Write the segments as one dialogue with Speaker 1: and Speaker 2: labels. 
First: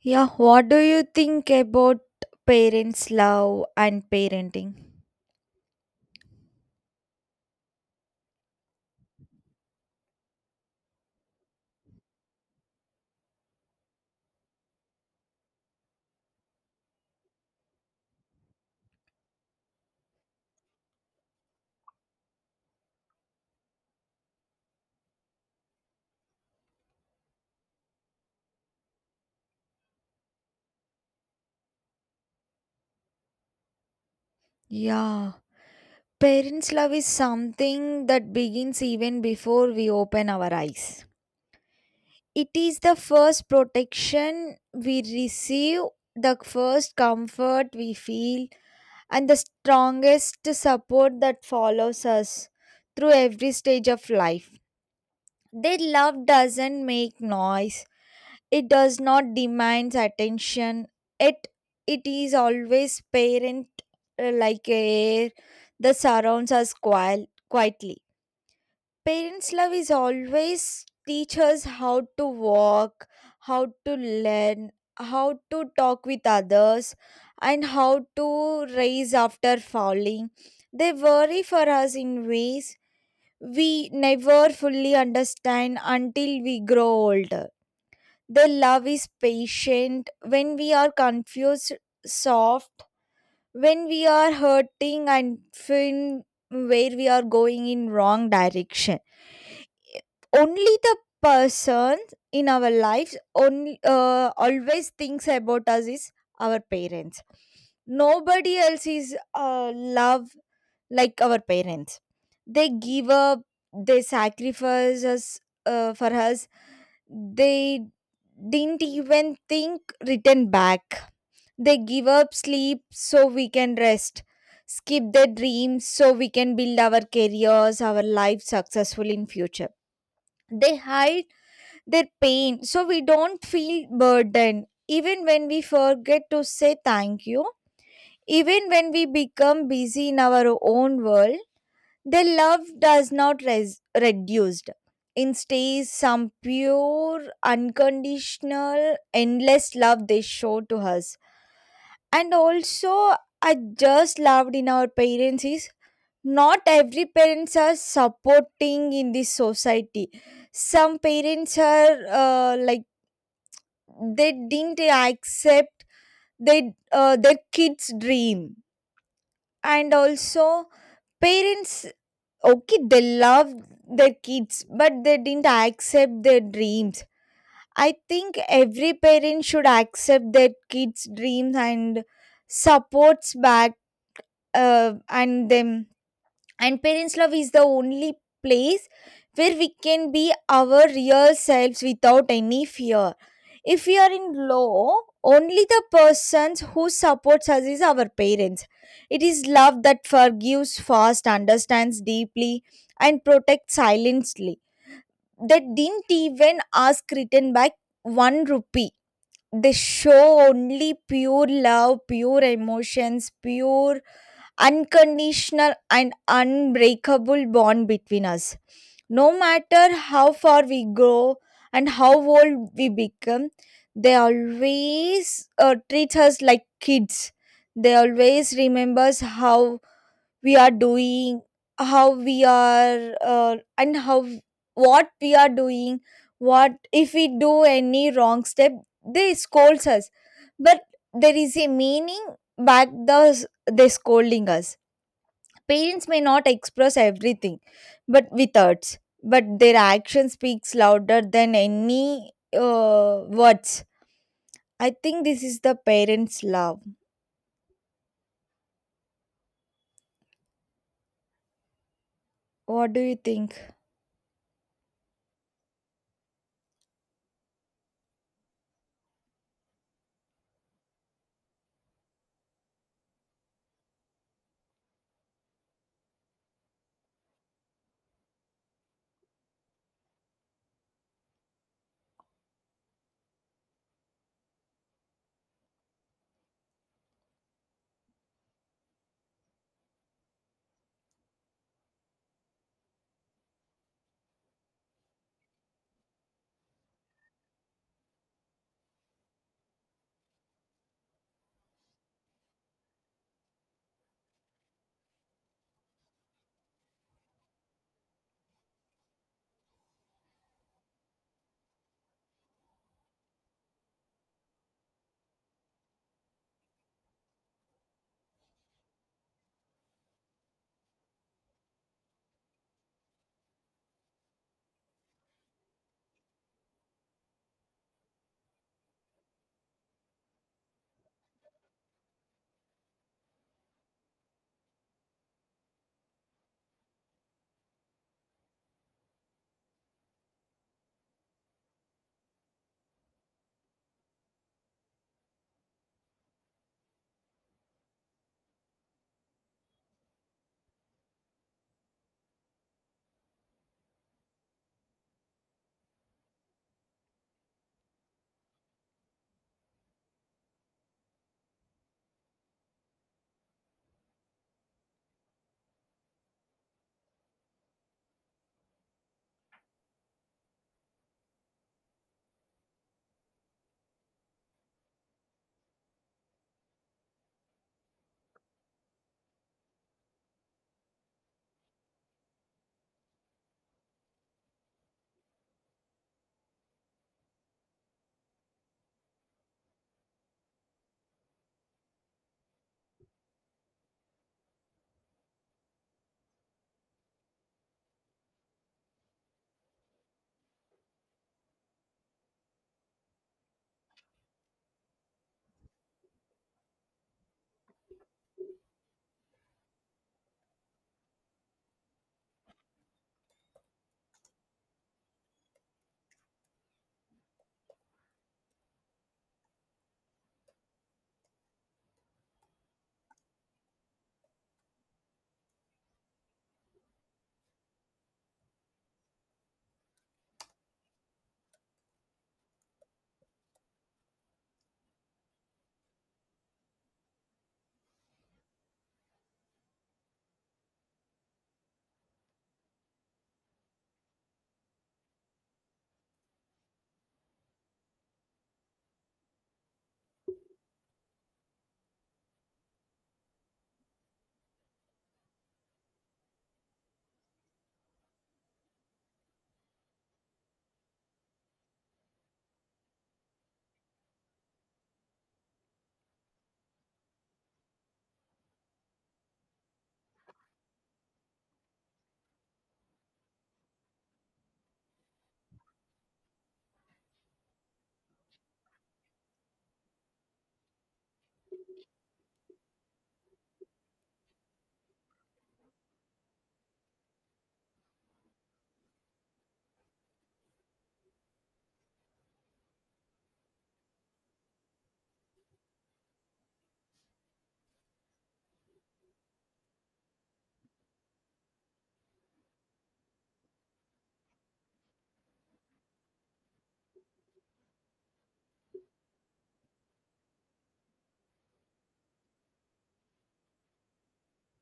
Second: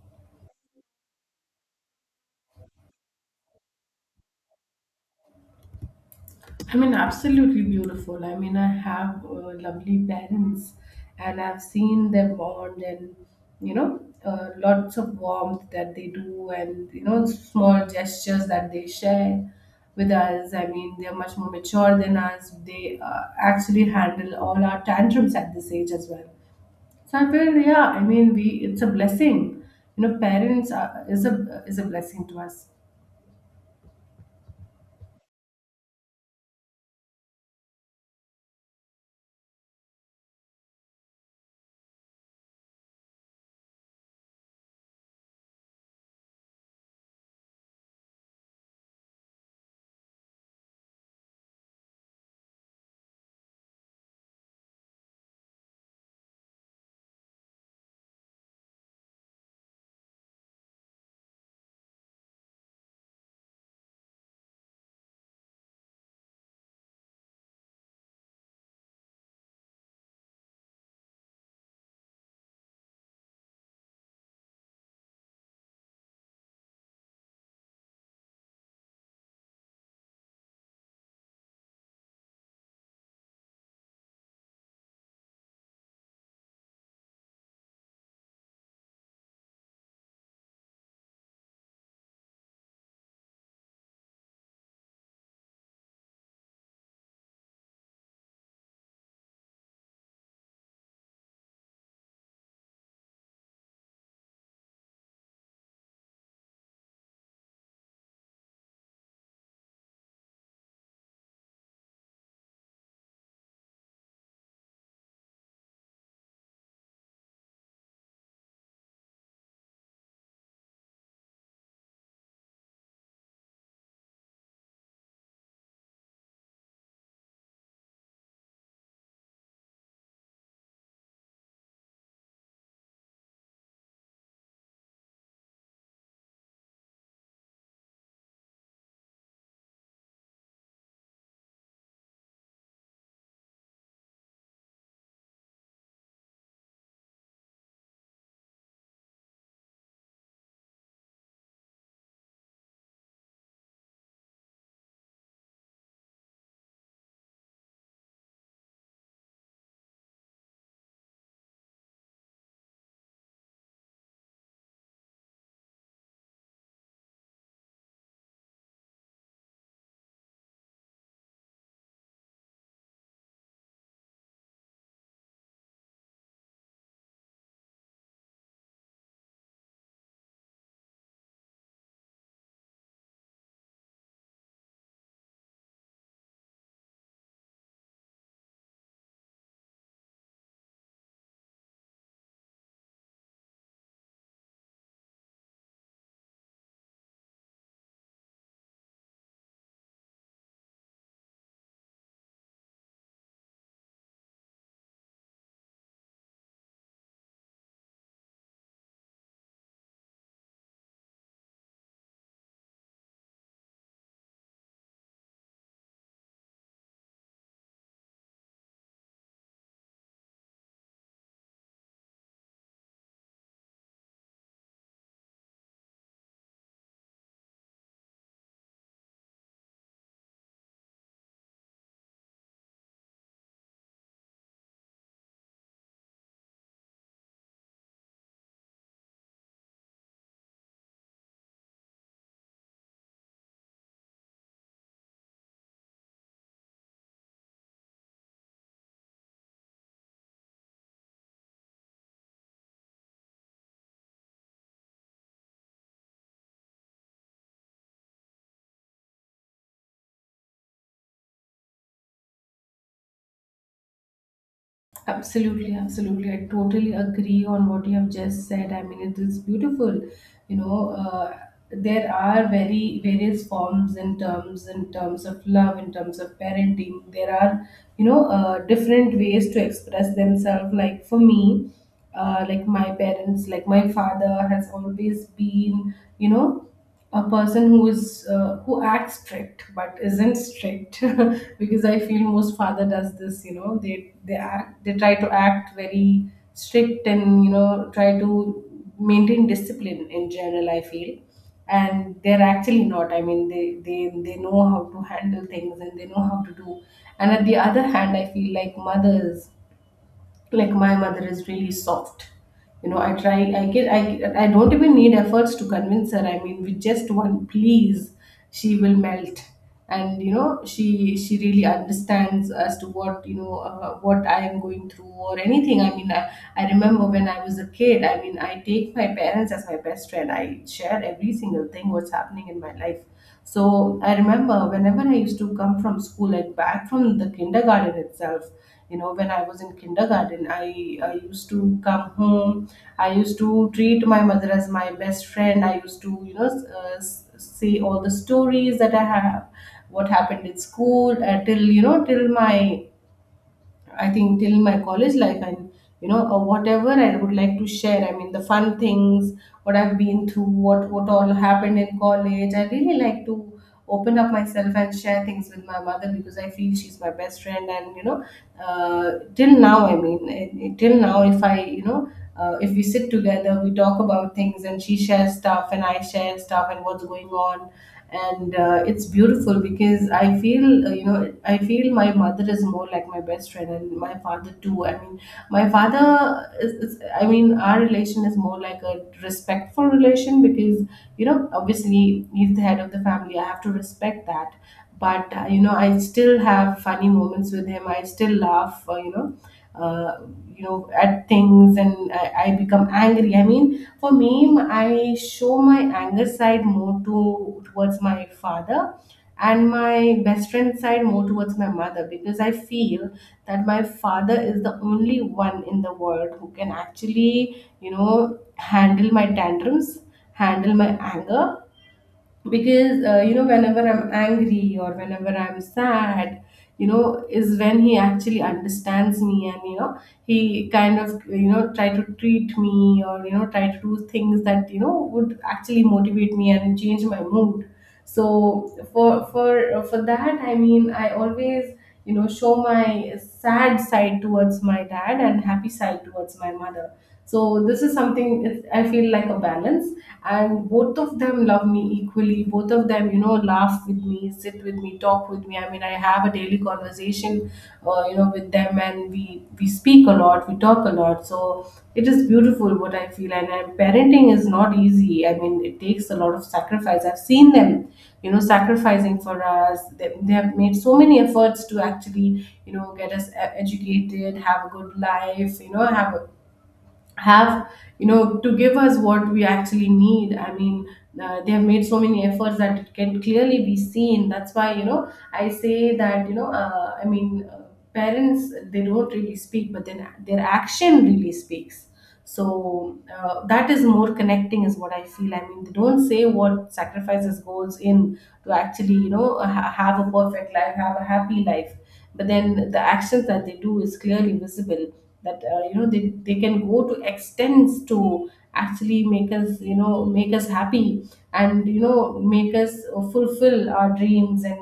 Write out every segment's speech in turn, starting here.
Speaker 1: Yeah, what do you think about parents' love and parenting?
Speaker 2: I mean, absolutely beautiful. I mean, I have lovely parents and I've seen them bond, and you know, lots of warmth that they do and, you know, small gestures that they share with us. I mean, they're much more mature than us. They actually handle all our tantrums at this age as well. So I feel, yeah, I mean, we it's a blessing. You know, is a blessing to us.
Speaker 1: Yeah. Parents' love is something that begins even before we open our eyes. It is the first protection we receive, the first comfort we feel, and the strongest support that follows us through every stage of life. Their love doesn't make noise, it does not demand attention. It it is always parent like air that surrounds us quietly. Parents' love is always teach us how to walk, how to learn, how to talk with others, and how to rise after falling. They worry for us in ways we never fully understand until we grow older. Their love is patient when we are confused, soft when we are hurting, and when where we are going in wrong direction. Only the person in our lives only always thinks about us is our parents. Nobody else is love like our parents. They give up, they sacrifice us for us. They didn't even think return back. They give up sleep so we can rest, skip their dreams so we can build our careers, our life successful in future. They hide their pain so we don't feel burdened, even when we forget to say thank you, even when we become busy in our own world. The love does not reduced. Instead, some pure, unconditional, endless love they show to us. And also, I just loved in our parents is not every parents are supporting in this society. Some parents are like, they didn't accept their kids dream. And also, parents, okay, they love their kids, but they didn't accept their dreams. I think every parent should accept their kids dreams and supports back and them. And parents love is the only place where we can be our real selves without any fear. If we are in law, only the persons who supports us is our parents. It is love that forgives fast, understands deeply, and protects silently. They didn't even ask written back one rupee. They show only pure love, pure emotions, pure unconditional and unbreakable bond between us. No matter how far we grow and how old we become, they always treat us like kids. They always remembers how we are doing, how we are, and how what we are doing. What if we do any wrong step? They scolds us, but there is a meaning back they scolding us. Parents may not express everything, but with words, but their action speaks louder than any words. I think this is the parents' love. What do you think?
Speaker 2: Absolutely, absolutely. I totally agree on what you have just said. I mean, it is beautiful. You know, there are very various forms in terms of love, in terms of parenting. There are, you know, different ways to express themselves. Like for me, like my parents, like my father has always been, you know, a person who is who acts strict but isn't strict because I feel most father does this, you know, they act, they try to act very strict, and you know, try to maintain discipline in general I feel. And they're actually not. I mean, they they know how to handle things and they know how to do. And at the other hand, I feel like mothers, like my mother is really soft. You know, I try I get I don't even need efforts to convince her. I mean, with just one please, she will melt. And you know, she really understands as to what you know what I am going through or anything. I mean, I remember when I was a kid. I mean, I take my parents as my best friend. I share every single thing what's happening in my life. So I remember whenever I used to come from school, like back from the kindergarten itself, you know, when I was in kindergarten, I used to come home. I used to treat my mother as my best friend. I used to, you know, say all the stories that I have, what happened in school till, you know, till my I think till my college life. And you know, whatever I would like to share. I mean, the fun things, what I've been through, what all happened in college. I really like to open up myself and share things with my mother because I feel she's my best friend. And you know, till now, I mean, till now, if I, you know. If we sit together, we talk about things, and she shares stuff, and I share stuff, and what's going on. And it's beautiful because I feel, you know, I feel my mother is more like my best friend, and my father too. I mean, is, I mean, our relation is more like a respectful relation because, you know, obviously he's the head of the family. I have to respect that. But you know, I still have funny moments with him. I still laugh, you know, uh, you know, at things. And I become angry. I mean, for me, I show my anger side more to towards my father, and my best friend side more towards my mother, because I feel that my father is the only one in the world who can actually, you know, handle my tantrums, handle my anger, because you know, whenever I'm angry or whenever I'm sad, you know, is when he actually understands me. And you know, he kind of, you know, try to treat me, or you know, try to do things that, you know, would actually motivate me and change my mood. So for that, I mean, I always, you know, show my sad side towards my dad, and happy side towards my mother. So this is something, I feel like a balance. And both of them love me equally. Both of them, you know, laugh with me, sit with me, talk with me. I mean, I have a daily conversation you know, with them, and we speak a lot, we talk a lot. So it is beautiful what I feel. And parenting is not easy. I mean, it takes a lot of sacrifice. I've seen them, you know, sacrificing for us. They have made so many efforts to actually, you know, get us educated, have a good life, you know, have you know, to give us what we actually need. I mean, they have made so many efforts that it can clearly be seen. That's why, you know, I say that, you know, parents, they don't really speak, but then their action really speaks. So that is more connecting is what I feel. I mean, they don't say what sacrifices goes in to actually, you know, have a perfect life, have a happy life. But then the actions that they do is clearly visible, that you know, they can go to extents to actually make us, you know, make us happy, and you know, make us fulfill our dreams, and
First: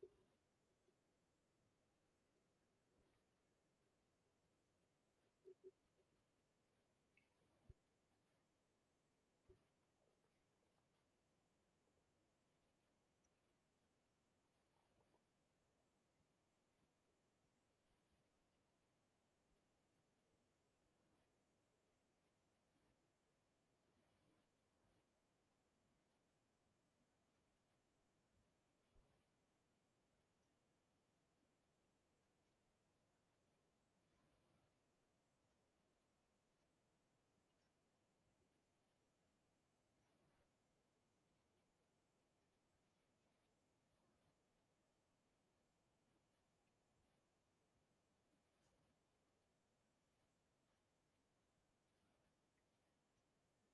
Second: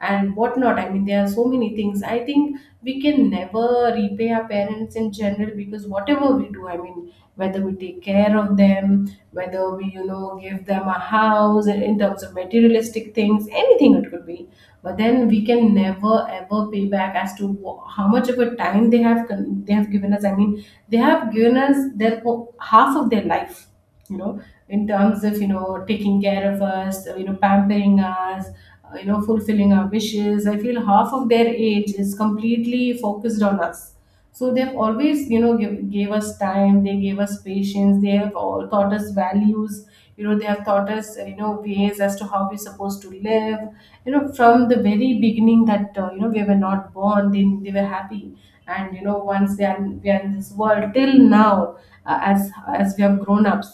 Speaker 2: whatnot. I mean, there are so many things. I think we can never repay our parents in general, because whatever we do, I mean, whether we take care of them, whether we, you know, give them a house in terms of materialistic things, anything it could be. But then we can never ever pay back as to how much of a time they have they have given us. I mean, they have given us their half of their life, you know, in terms of, you know, taking care of us, you know, pampering us, you know, fulfilling our wishes. I feel half of their age is completely focused on us. So they've always, you know, gave us time, they gave us patience, they have all taught us values. You know, they have taught us, you know, ways as to how we're supposed to live, you know, from the very beginning, that you know, we were not born, they were happy. And you know, once they are we are in this world till now, uh, as as we have grown ups.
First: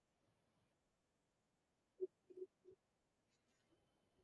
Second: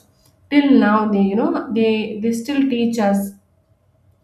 Speaker 2: Till now, they, you know, they still teach us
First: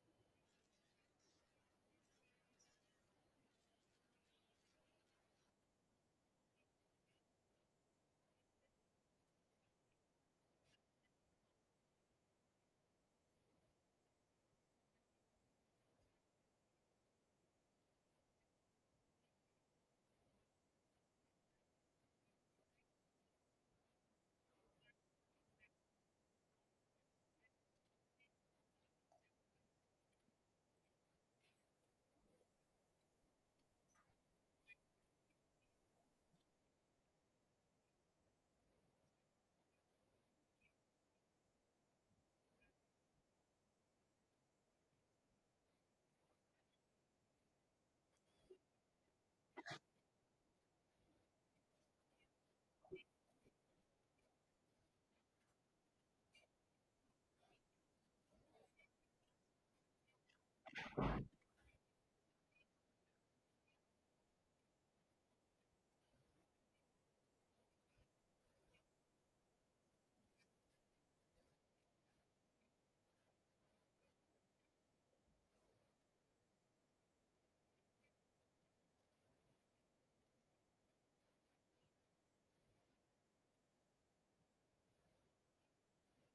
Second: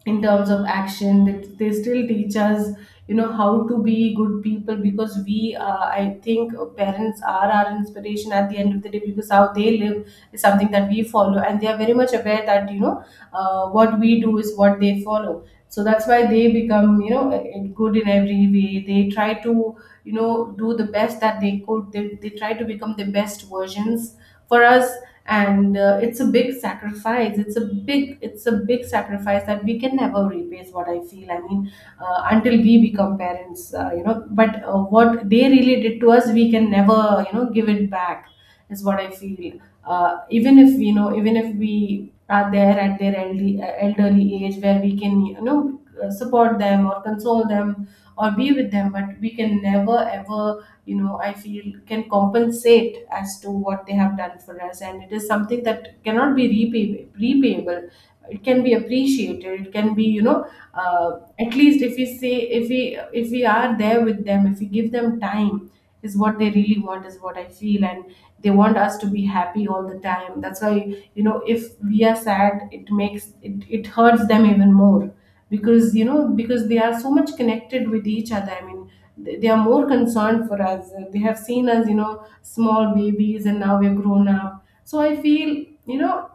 Speaker 2: in terms of action. They still teach us, you know, how to be good people. Because we, I think parents are our inspiration at the end of the day, because how they live is something that we follow, and they are very much aware that, you know, what we do is what they follow. So that's why they become, you know, good in every way. They try to, you know, do the best that they could. They try to become the best versions for us. And it's a big sacrifice. It's a big sacrifice that we can never repay, is what I feel. I mean, until we become parents, you know, but what they really did to us, we can never, you know, give it back, is what I feel. Even if, you know, even if we are there at their elderly age, where we can, you know, support them or console them or be with them, but we can never ever, you know, I feel can compensate as to what they have done for us. And it is something that cannot be repayable. It can be appreciated, it can be, you know, uh, at least if we say, if we are there with them, if we give them time, is what they really want, is what I feel. And they want us to be happy all the time. That's why, you know, if we are sad, it hurts them even more. Because, you know, because they are so much connected with each other. I mean, they are more concerned for us. They have seen us, you know, small babies, and now we're grown up. So I feel, you know,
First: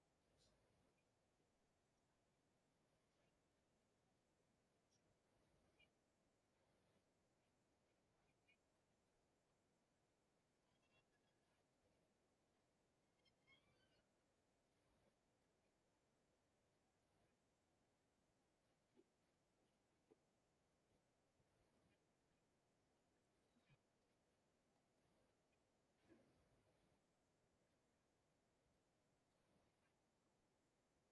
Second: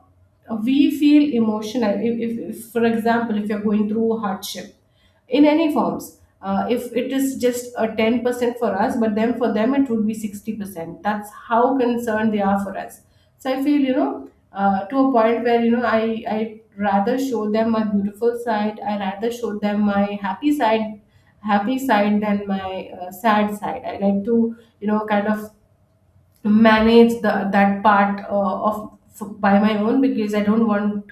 Speaker 2: we feel emotional. If for example, if you're going through hardship in any forms, if it is just a 10% for us, but then for them it would be 60%. That's how concerned they are for us. So I feel, you know, to a point where, you know, I rather show them my beautiful side. I rather show them my happy side than my sad side. I like to, kind of manage the that part of by my own because I don't want,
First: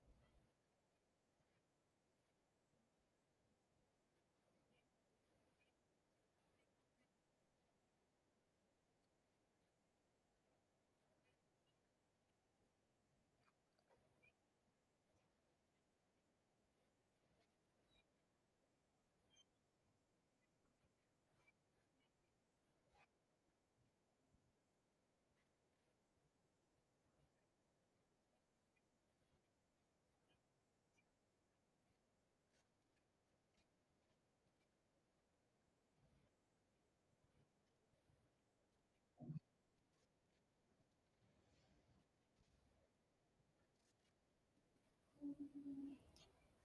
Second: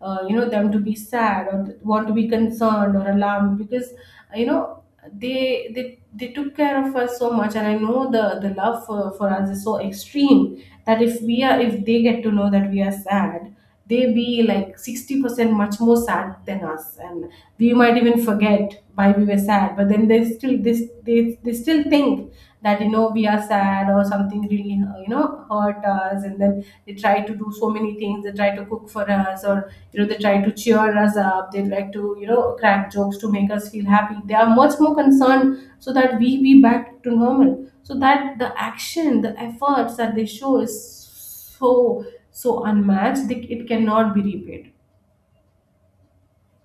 Speaker 2: them to be sad or want to be concerned or alarmed because you know they took care of us so much, and I know the love for us is so extreme that if we are, if they get to know that we are sad, they be like 60% much more sad than us. And we might even forget why we were sad, but then they still this they still think that you know we are sad or something really hurt us. And then they try to do so many things, they try to cook for us, or you know they try to cheer us up, they like to you know crack jokes to make us feel happy. They are much more concerned so that we be back to normal, so that the action, the efforts that they show is so so unmatched that it cannot be repaid.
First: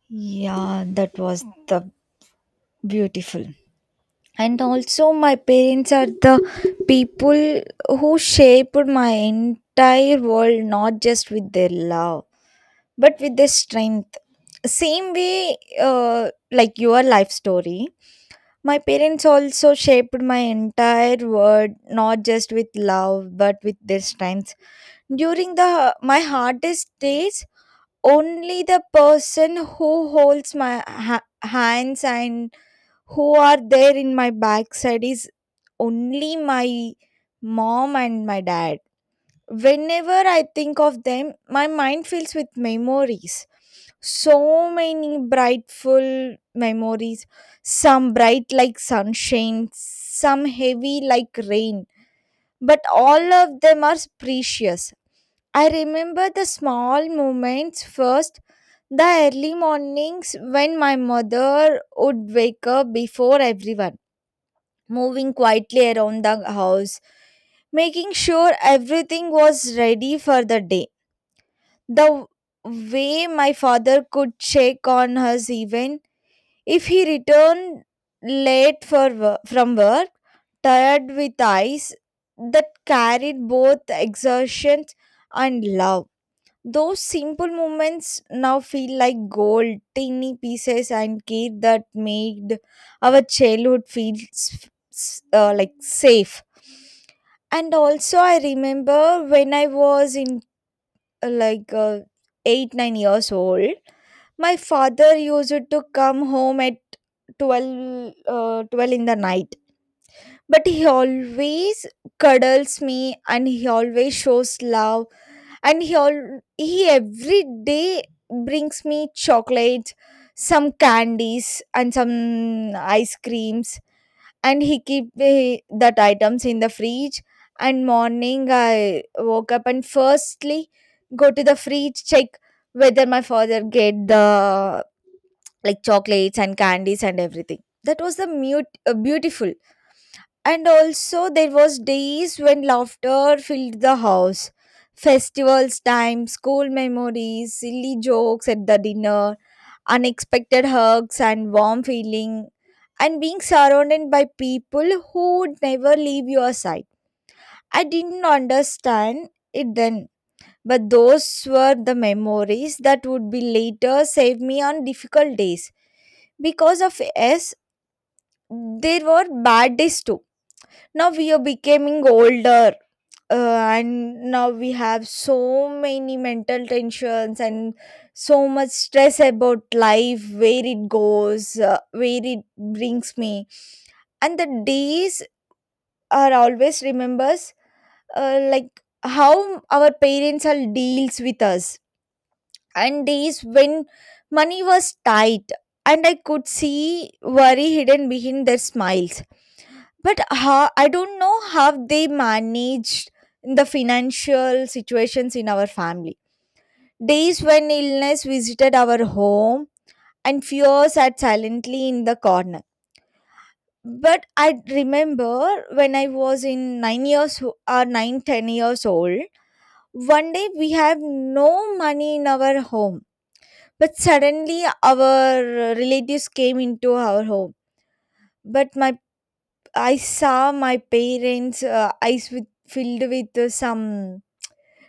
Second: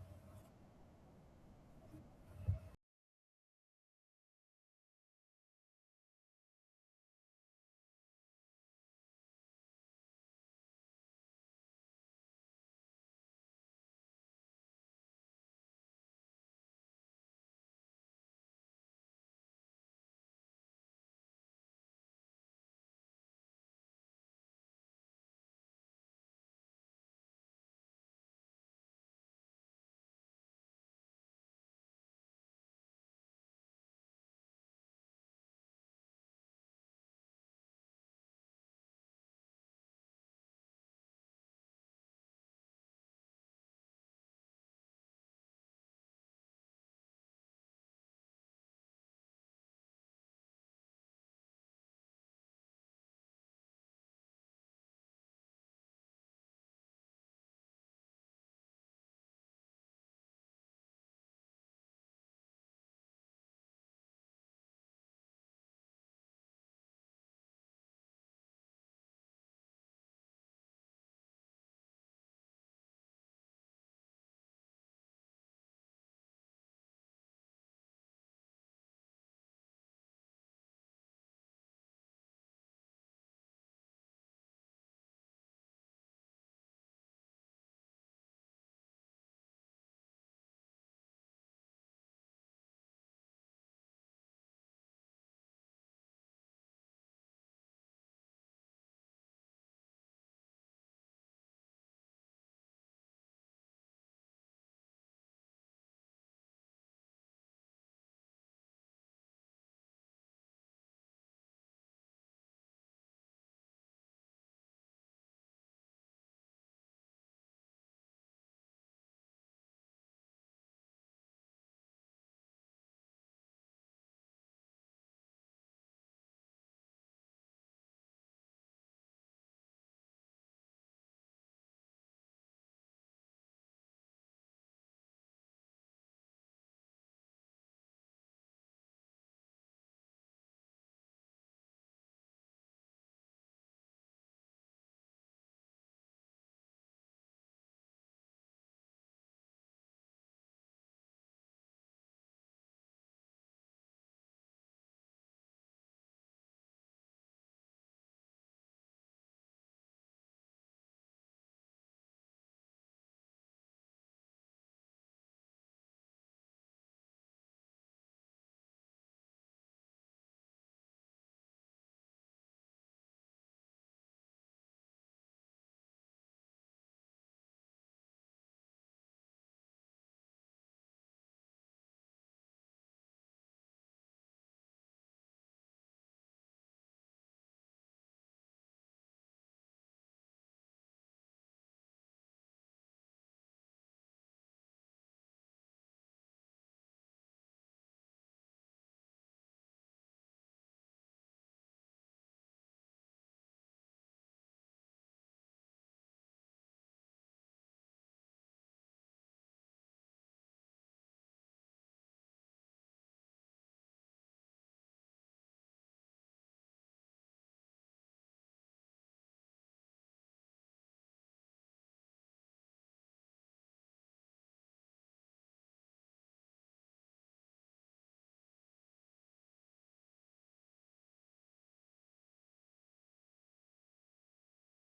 Speaker 1: Yeah, that was the beautiful. And also, my parents are the people who shaped my entire world, not just with their love, but with their strength. Same way, like your life story. My parents also shaped my entire world, not just with love, but with their strengths. During the my hardest days, only the person who holds my hands and who are there in my backside is only my mom and my dad. Whenever I think of them, my mind fills with memories. So many brightful memories. Some bright like sunshine, some heavy like rain. But all of them are precious. I remember the small moments first, the early mornings when my mother would wake up before everyone, moving quietly around the house, making sure everything was ready for the day. The way my father could check on us even if he returned late from work, tired with eyes that carried both exertion and love. Those simple moments now feel like gold, tiny pieces and care that made our childhood feel like safe. And also, I remember when I was in like 8 9 years old. My father used to come home at 12 in the night, but he always cuddles me, and he always shows love, and he every day brings me chocolates, some candies and some ice creams, and he keep the that items in the fridge. And morning I woke up and firstly go to the fridge, check whether my father get the like chocolates and candies and everything. That was the mute beautiful. And also, there was days when laughter filled the house, festivals time, school memories, silly jokes at the dinner, unexpected hugs and warm feeling, and being surrounded by people who would never leave your side. I didn't understand it then, but those were the memories that would be later save me on difficult days. Because of us, there were bad days too. Now we are becoming older. And now we have so many mental tensions and so much stress about life, where it goes, where it brings me. And the days are always remembers like how our parents are deals with us, and days when money was tight, and I could see worry hidden behind their smiles, but how I don't know how they managed the financial situations in our family. Days when illness visited our home and fears sat silently in the corner. But I remember, when I was in 9 years or 9 10 years old, one day we have no money in our home, but suddenly our relatives came into our home. But my I saw my parents eyes filled with some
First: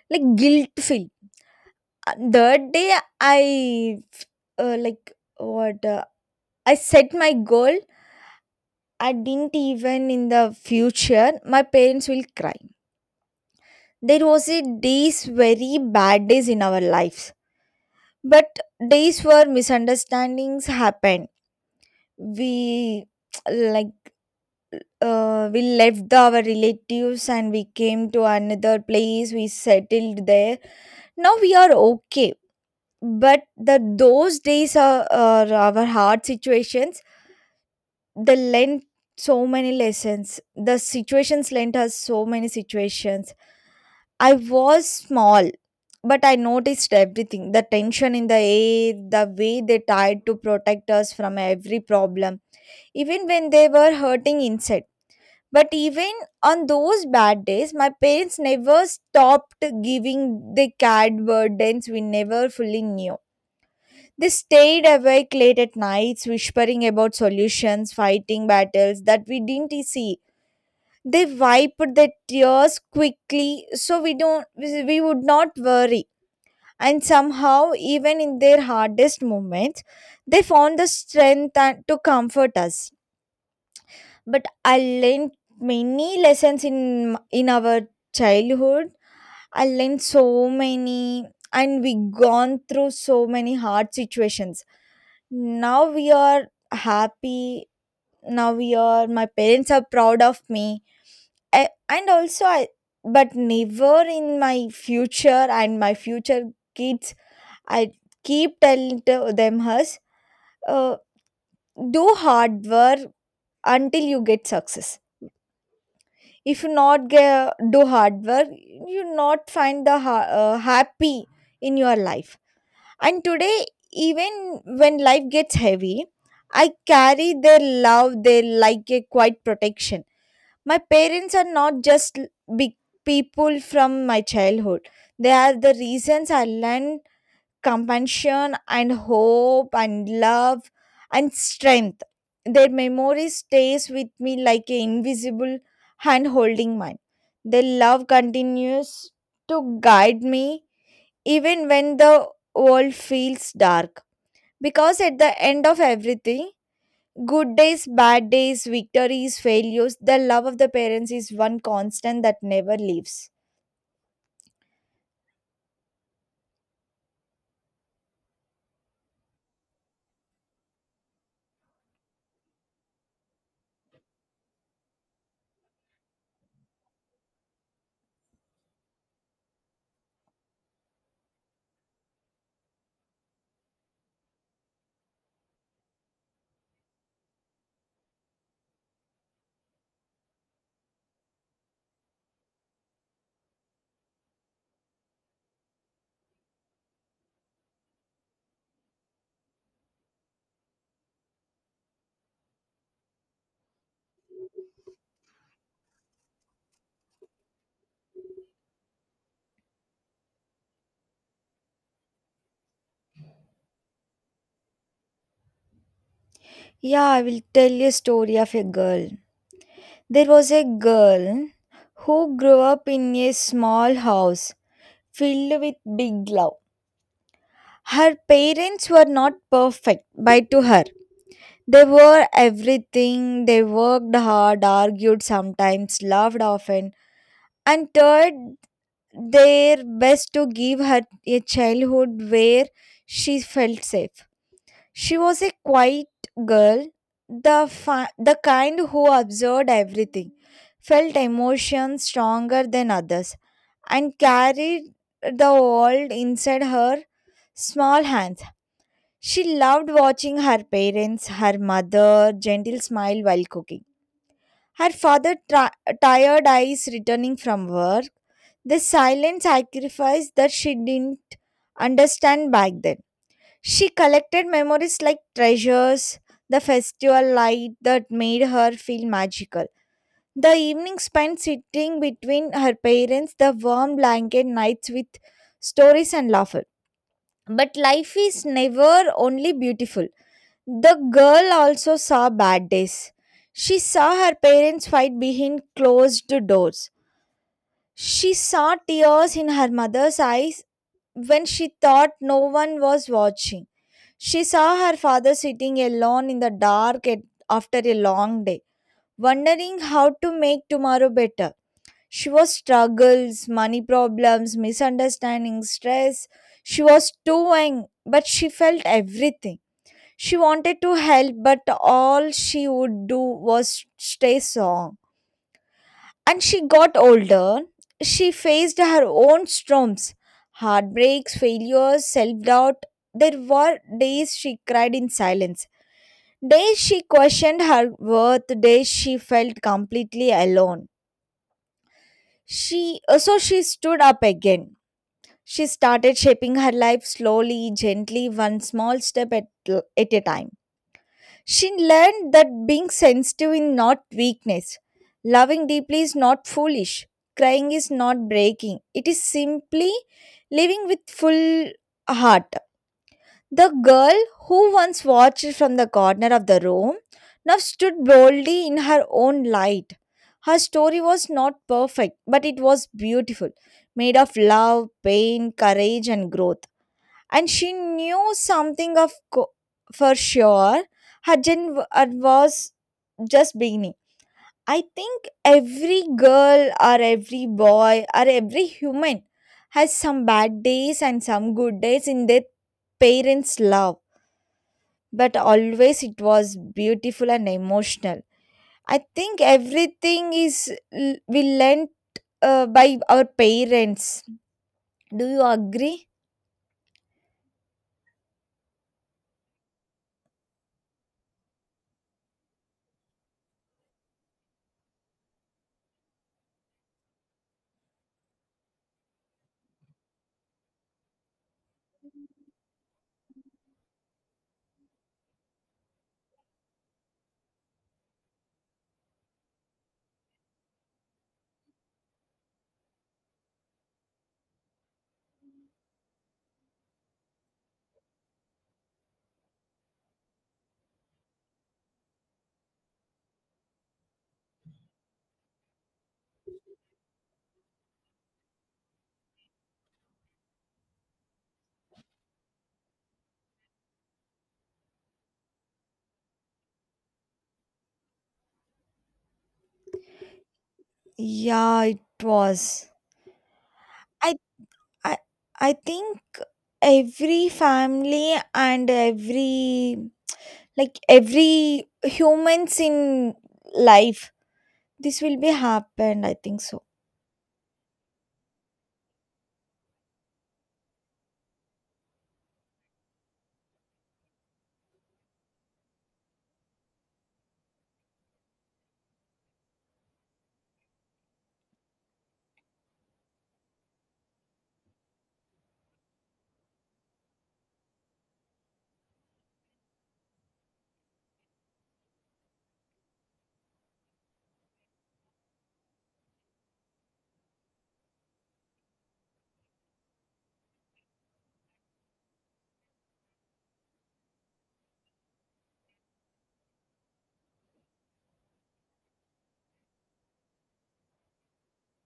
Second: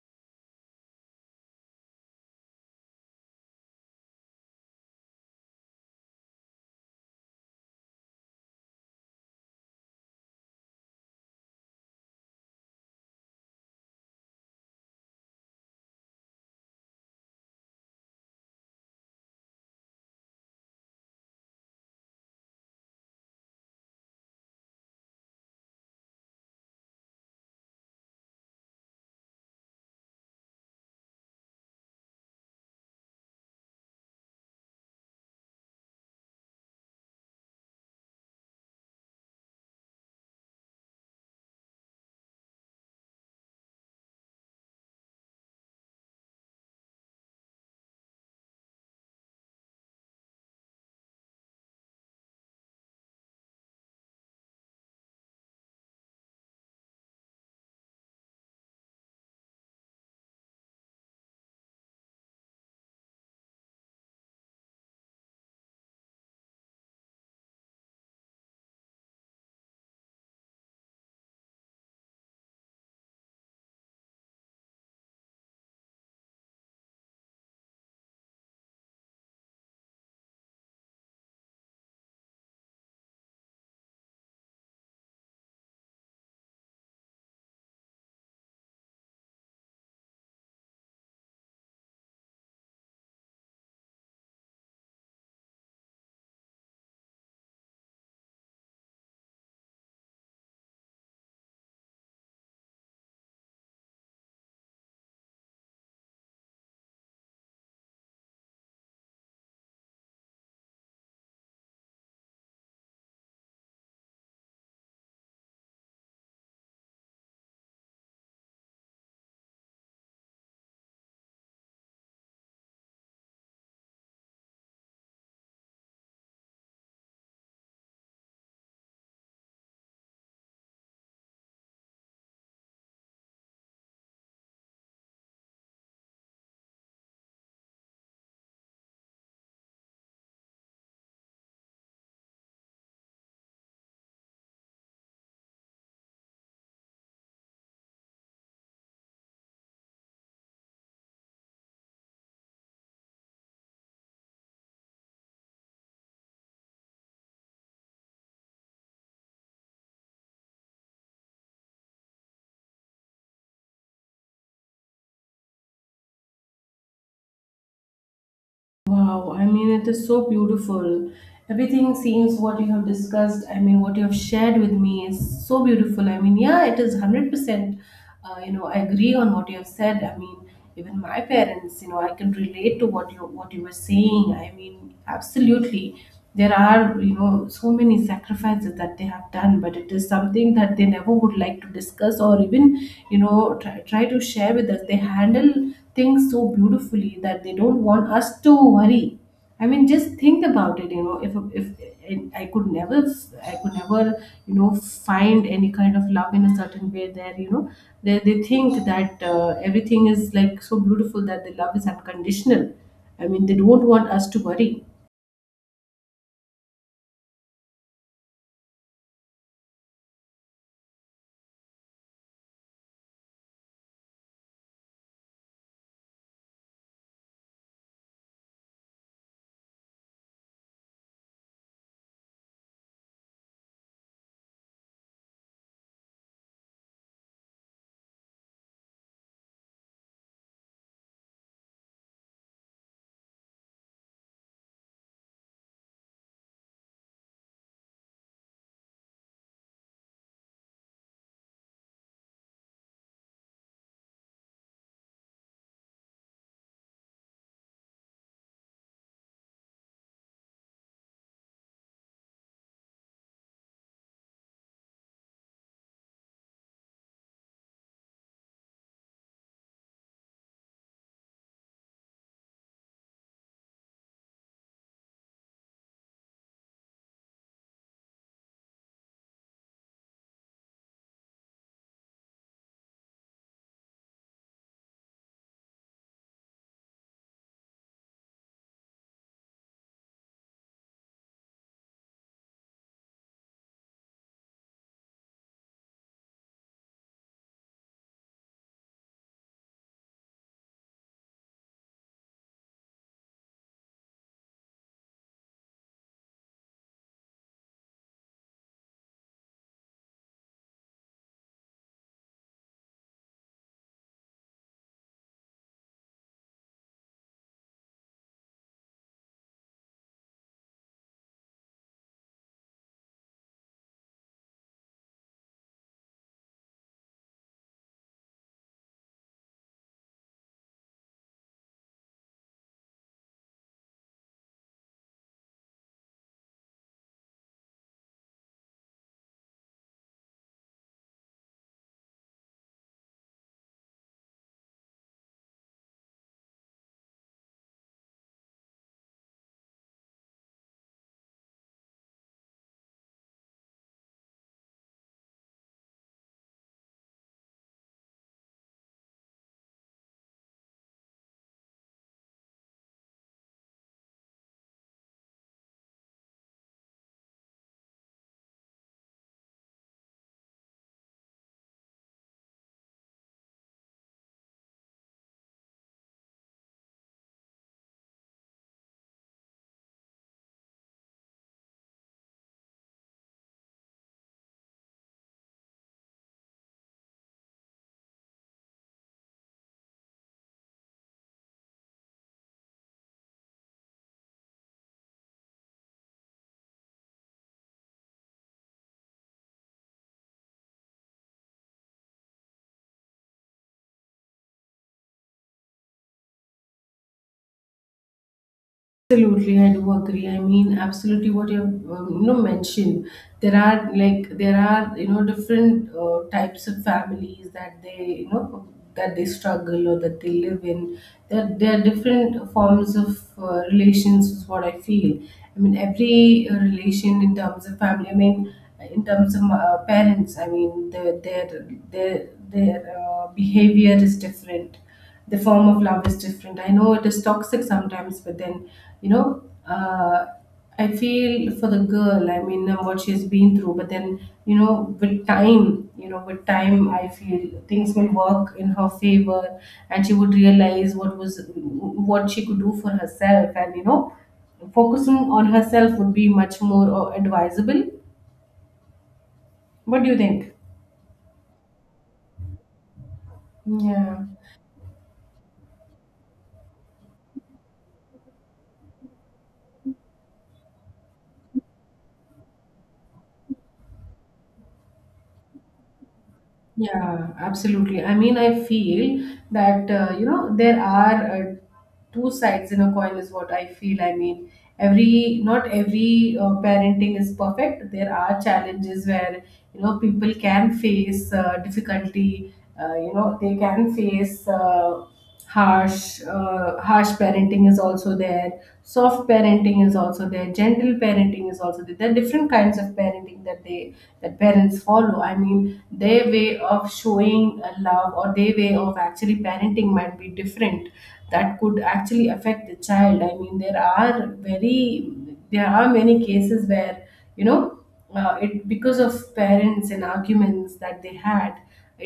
Speaker 1: like guilt filled. That day I like what I set my goal. I didn't even in the future my parents will cry. There was a days, very bad days in our lives, but days where misunderstandings happened. We like we left our relatives and we came to another place. We settled there. Now we are okay, but the those days are our hard situations. They lent so many lessons. The situations lent us so many situations. I was small, but I noticed everything, the tension in the air, the way they tried to protect us from every problem, even when they were hurting inside. But even on those bad days, my parents never stopped giving the cat burdens we never fully knew. They stayed awake late at nights, whispering about solutions, fighting battles that we didn't see. They wiped their tears quickly so we don't we would not worry. And somehow, even in their hardest moments, they found the strength to comfort us. But I learned many lessons in our childhood. I learned so many, and we gone through so many hard situations. Now we are happy. Now we are. My parents are proud of me. I, and also, I, but never in my future and my future kids, I keep telling to them us, uh, do hard work until you get success. If you not get, do hard work, you not find the happy in your life. And today, even when life gets heavy, I carry their love, they like a quiet protection. My parents are not just big people from my childhood. They are the reasons I learned compassion and hope and love and strength. Their memory stays with me like an invisible hand holding mine. Their love continues to guide me even when the world feels dark. Because at the end of everything, good days, bad days, victories, failures, the love of the parents is one constant that never leaves.
Speaker 2: Wow, I mean it is so beautiful. Everything seems, what you have discussed, I mean what you have shared with me is so beautiful. I mean, yeah, it is 100%, you know, I agree on what you have said. I mean, even my parents, you know, I can relate to what you, what you were saying. I mean, absolutely there are, you know, so many sacrifices that they have done, but it is something that they never would like to discuss or even you know try to share with us. They handle things so beautifully that they don't want us to worry. I mean, just think about it, you know, if and I could never you know find any kind of love in a certain way there, you know they think that everything is like so beautiful that the love is unconditional. I mean, they don't want us to worry.
Speaker 1: Yeah, I will tell you a story of a girl. There was a girl who grew up in a small house filled with big love. Her parents were not perfect, but to her, they were everything. They worked hard, argued sometimes, laughed often, and tried their best to give her a childhood where she felt safe. She was a quiet girl, the kind who observed everything, felt emotions stronger than others, and carried the world inside her small hands. She loved watching her parents, her mother, gentle smile while cooking. Her father, tired eyes returning from work, the silent sacrifice that she didn't understand back then. She collected memories like treasures, the festival light that made her feel magical. The evening spent sitting between her parents, the warm blanket nights with stories and laughter. But life is never only beautiful. The girl also saw bad days. She saw her parents fight behind closed doors. She saw tears in her mother's eyes when she thought no one was watching. She saw her father sitting alone in the dark after a long day, wondering how to make tomorrow better. She was struggles, money problems, misunderstandings, stress. She was too young, but she felt everything. She wanted to help, but all she would do was stay strong. And she got older. She faced her own storms, heartbreaks, failures, self doubt. There were days she cried in silence, days she questioned her worth, days she felt completely alone. She so she stood up again. She started shaping her life slowly, gently, one small step at a time. She learned that being sensitive is not weakness. Loving deeply is not foolish. Crying is not breaking. It is simply living with full heart. The girl who once watched from the corner of the room now stood boldly in her own light. Her story was not perfect, but it was beautiful, made of love, pain, courage, and growth. And she knew something of for sure, her journey was just beginning. I think every girl or every boy or every human has some bad days and some good days in their parents love, but always it was beautiful and emotional. I think everything is we learned by our parents. Do you agree?
Speaker 2: Absolutely, I do agree. I mean, absolutely what you have you know mentioned. There are like, there are you know different types of families that they you know that they struggle or that they live in. There are different forms of relations is what I feel. I mean, every relation in terms of family. I mean, in terms of parents. I mean, their their behavior is different, the form of love is different. I know it is toxic sometimes, but then you know, uh, I feel for the girl. I mean, what she's been through, but then you know with time, you know with time I feel things will work in her favor, and she would realize what was, what she could do for herself. And you know, focusing on herself would be much more advisable. What do you think?
Speaker 1: Yeah, it was.
Speaker 2: Yeah.
Speaker 1: I I I think every family and every like every humans in life, this will be happened, I think so.
Speaker 2: Yeah, absolutely. I mean, I feel that, you know, there are two sides in a coin, is what I feel. I mean, every, not every parenting is perfect. There are challenges where, you know, people can face difficulty, you know, they can face harsh parenting is also there, soft parenting is also there, gentle parenting is also there. There are different kinds of parenting that they, that parents follow. I mean, their way of showing love, or their way of actually parenting might be different, that could actually affect the child. I mean, there are very, there are many cases where you know it, because of parents and arguments that they had,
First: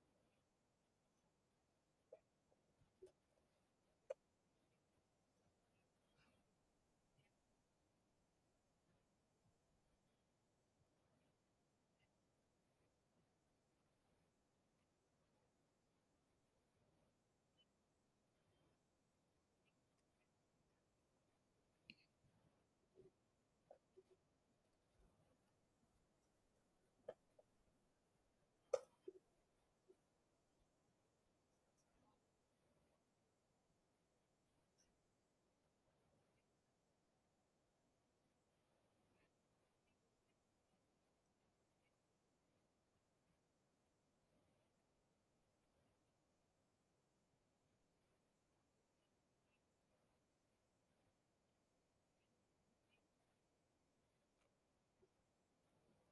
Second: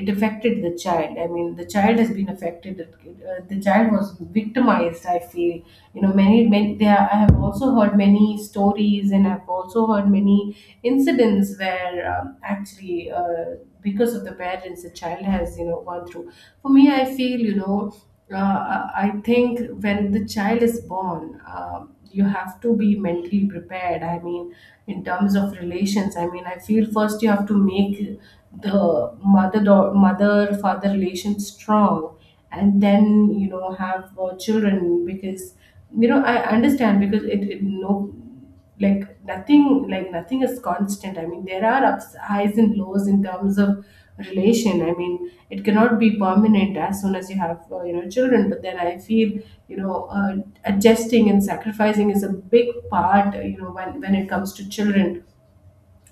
Speaker 2: it affected the child. I mean, the child has been affected, the child was victimized, I feel. You know, many they are, I have also heard many stories, and I've also heard many incidents where actually because of the parents, the child has you know gone through. For me, I feel you know, I think when the child is born, you have to be mentally prepared. I mean, in terms of relations, I mean, I feel first you have to make the mother, father relation strong, and then you know have children. Because you know I understand, because it no, like nothing, like nothing is constant. I mean, there are ups, highs and lows in terms of relation. I mean, it cannot be permanent as soon as you have you know children, but then I feel you know, adjusting and sacrificing is a big part, you know, when it comes to children,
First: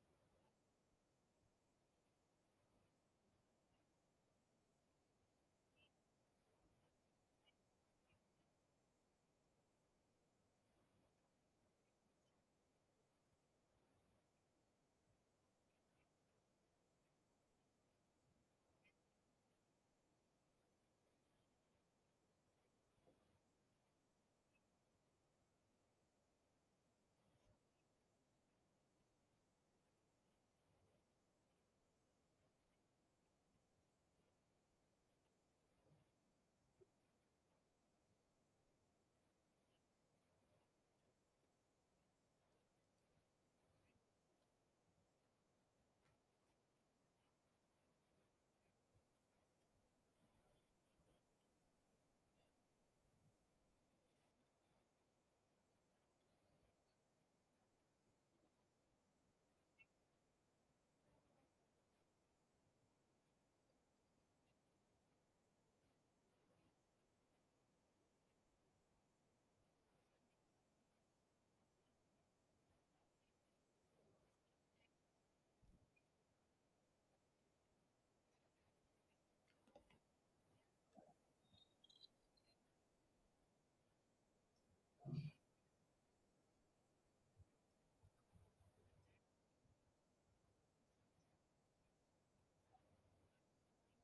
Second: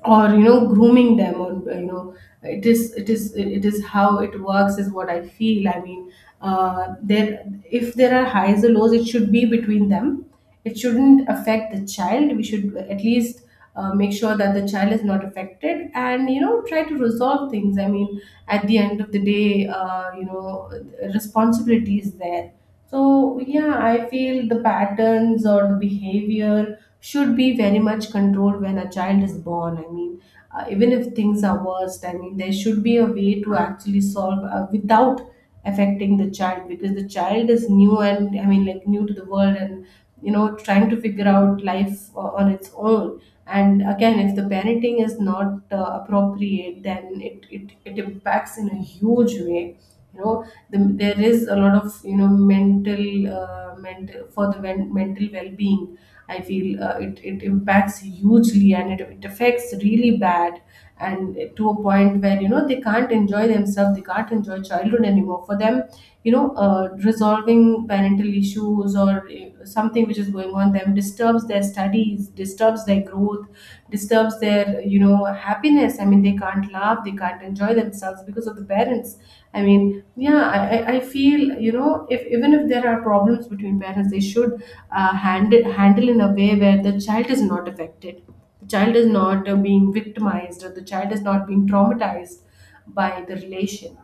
Speaker 2: or you know grooming them, or you know, it is how it works is what I feel. I mean, there, if there are highs or lows, it should be between them, it shouldn't affect the child. We should at least make sure that the child is not affected, and you know try to resolve things. I mean, at the end of the day, you know, responsibility is there. So, yeah, I feel the patterns or the behavior should be very much controlled when a child is born. I mean, even if things are worst, I mean, there should be a way to actually solve without affecting the child, because the child is new and, I mean, like new to the world and, you know, trying to figure out life on its own. And again, if the parenting is not appropriate, then it impacts in a huge way, you know. The, there is a lot of you know mental mental for the men, mental well-being, I feel it impacts hugely, and it affects really bad. And to a point where you know they can't enjoy themselves, they can't enjoy childhood anymore. For them, you know resolving parental issues, or something which is going on them, disturbs their studies, disturbs their growth, disturbs their you know happiness. I mean, they can't laugh, they can't enjoy themselves because of the parents. I mean, yeah, I feel you know, if even if there are problems between parents, they should handle in a way where the child is not affected, the child is not being victimized, or the child is not being traumatized by the relation.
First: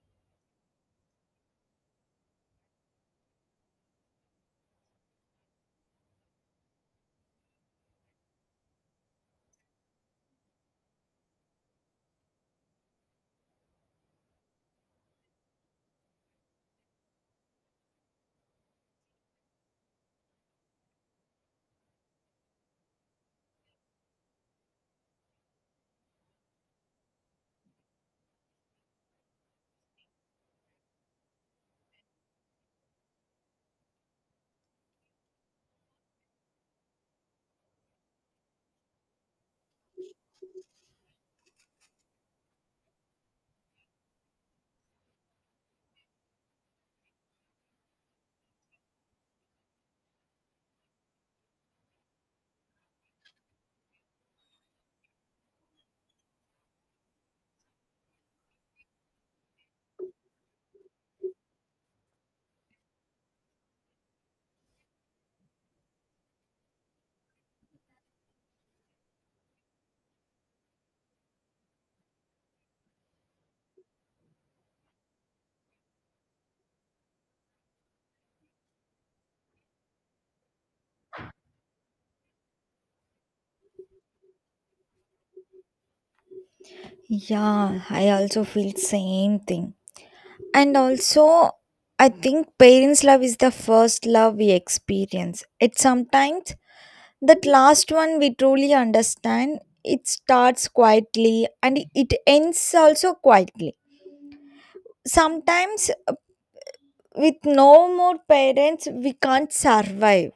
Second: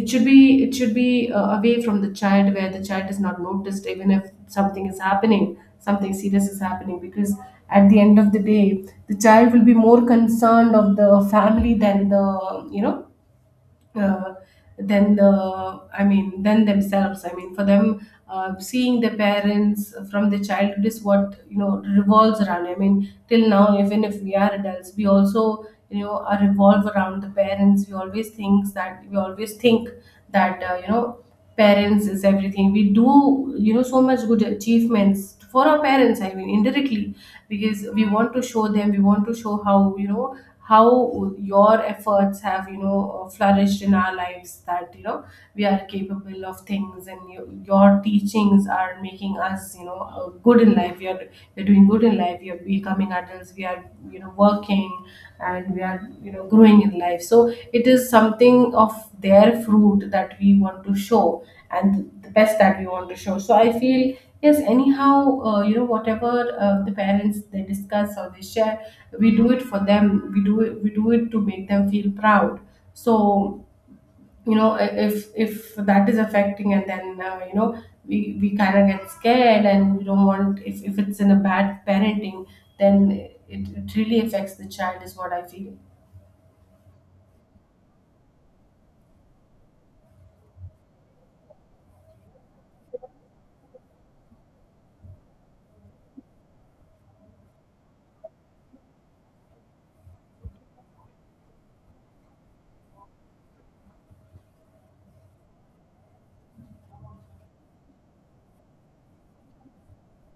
Speaker 2: It should be, it should be away from the child, where the child is not noticed even if something is happening, something serious is happening. Because at the end of the day, the child will be more concerned of the family than the, you know, uh, than the, I mean, than themselves. I mean, for them, seeing their parents from the childhood is what you know revolves around. I mean, till now, even if we are adults, we also you know are revolve around the parents. We always think that, we always think that you know parents is everything, we do you know so much good achievements for our parents, I mean indirectly, because we want to show them, we want to show how you know how your efforts have you know flourished in our lives, that you know we are capable of things, and your teachings are making us you know good in life. We are, we're doing good in life, we are becoming adults, we are you know working, and we are you know growing in life. So it is something of their fruit that we want to show, and the best that we want to show. So I feel yes, anyhow you know, whatever the parents they discuss or they share, we do it for them, we do it to make them feel proud. So you know, if that is affecting, and then you know we kind of get scared, and we don't want, if it's in a bad parenting, then it really affects the child is what I feel.
Speaker 1: Yeah, I also feel same thing. And also, I think parents love is the first love we experience. It sometimes That last one we truly understand. It starts quietly and it ends also quietly. Sometimes, with no more parents, we can't survive.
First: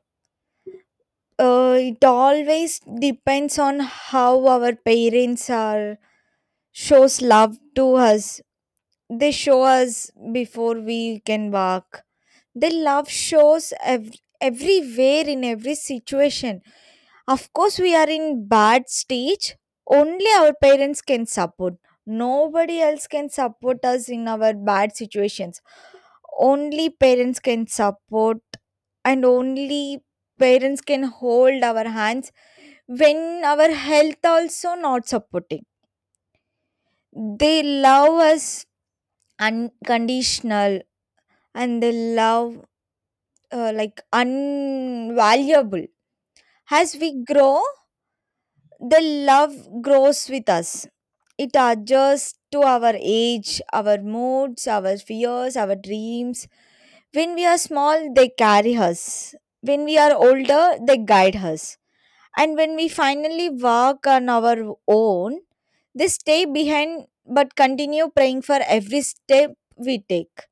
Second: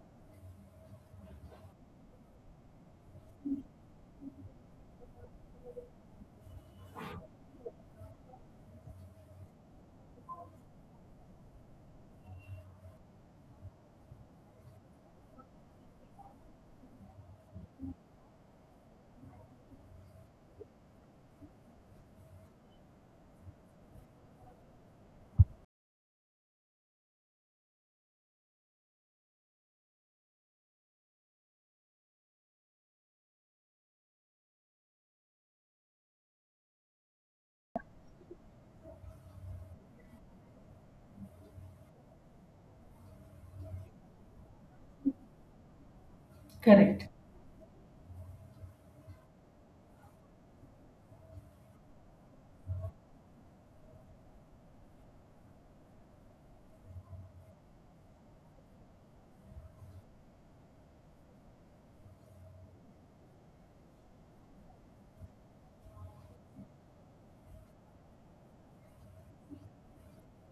Speaker 1: It always depends on how our parents are shows love to us. They show us before we can walk. Their love shows everywhere in every situation. Of course, we are in bad stage. Only our parents can support. Nobody else can support us in our bad situations. Only parents can support, and only parents can hold our hands when our health also not supporting. They love us unconditional, and they love like unvaluable. As
Speaker 2: Correct.
Speaker 1: we grow, the love grows with us. It adjusts to our age, our moods, our fears, our dreams. When we are small, they carry us. When we are older, they guide us. And when we finally walk on our own, they stay behind but continue praying for every step we take.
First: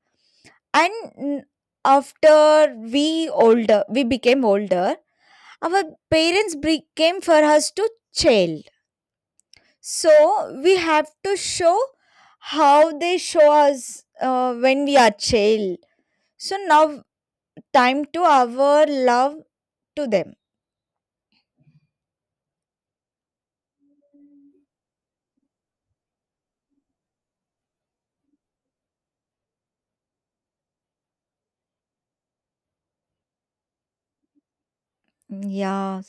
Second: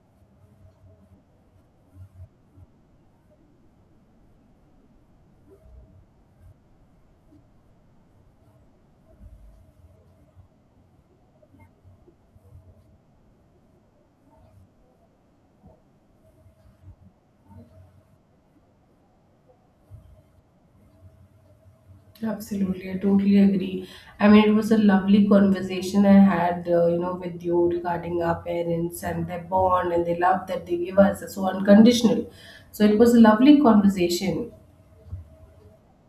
Speaker 1: And mm, after we older, we became older, our parents became for us to chill, so we have to show how they show us when we are child. So now time to our love to them.
Speaker 2: Absolutely. I totally agree. I mean, it was a lovely conversation I had, you know, with you regarding our parents and their bond, and the love that they give us so unconditional. So it was a lovely conversation.
Speaker 1: Yeah.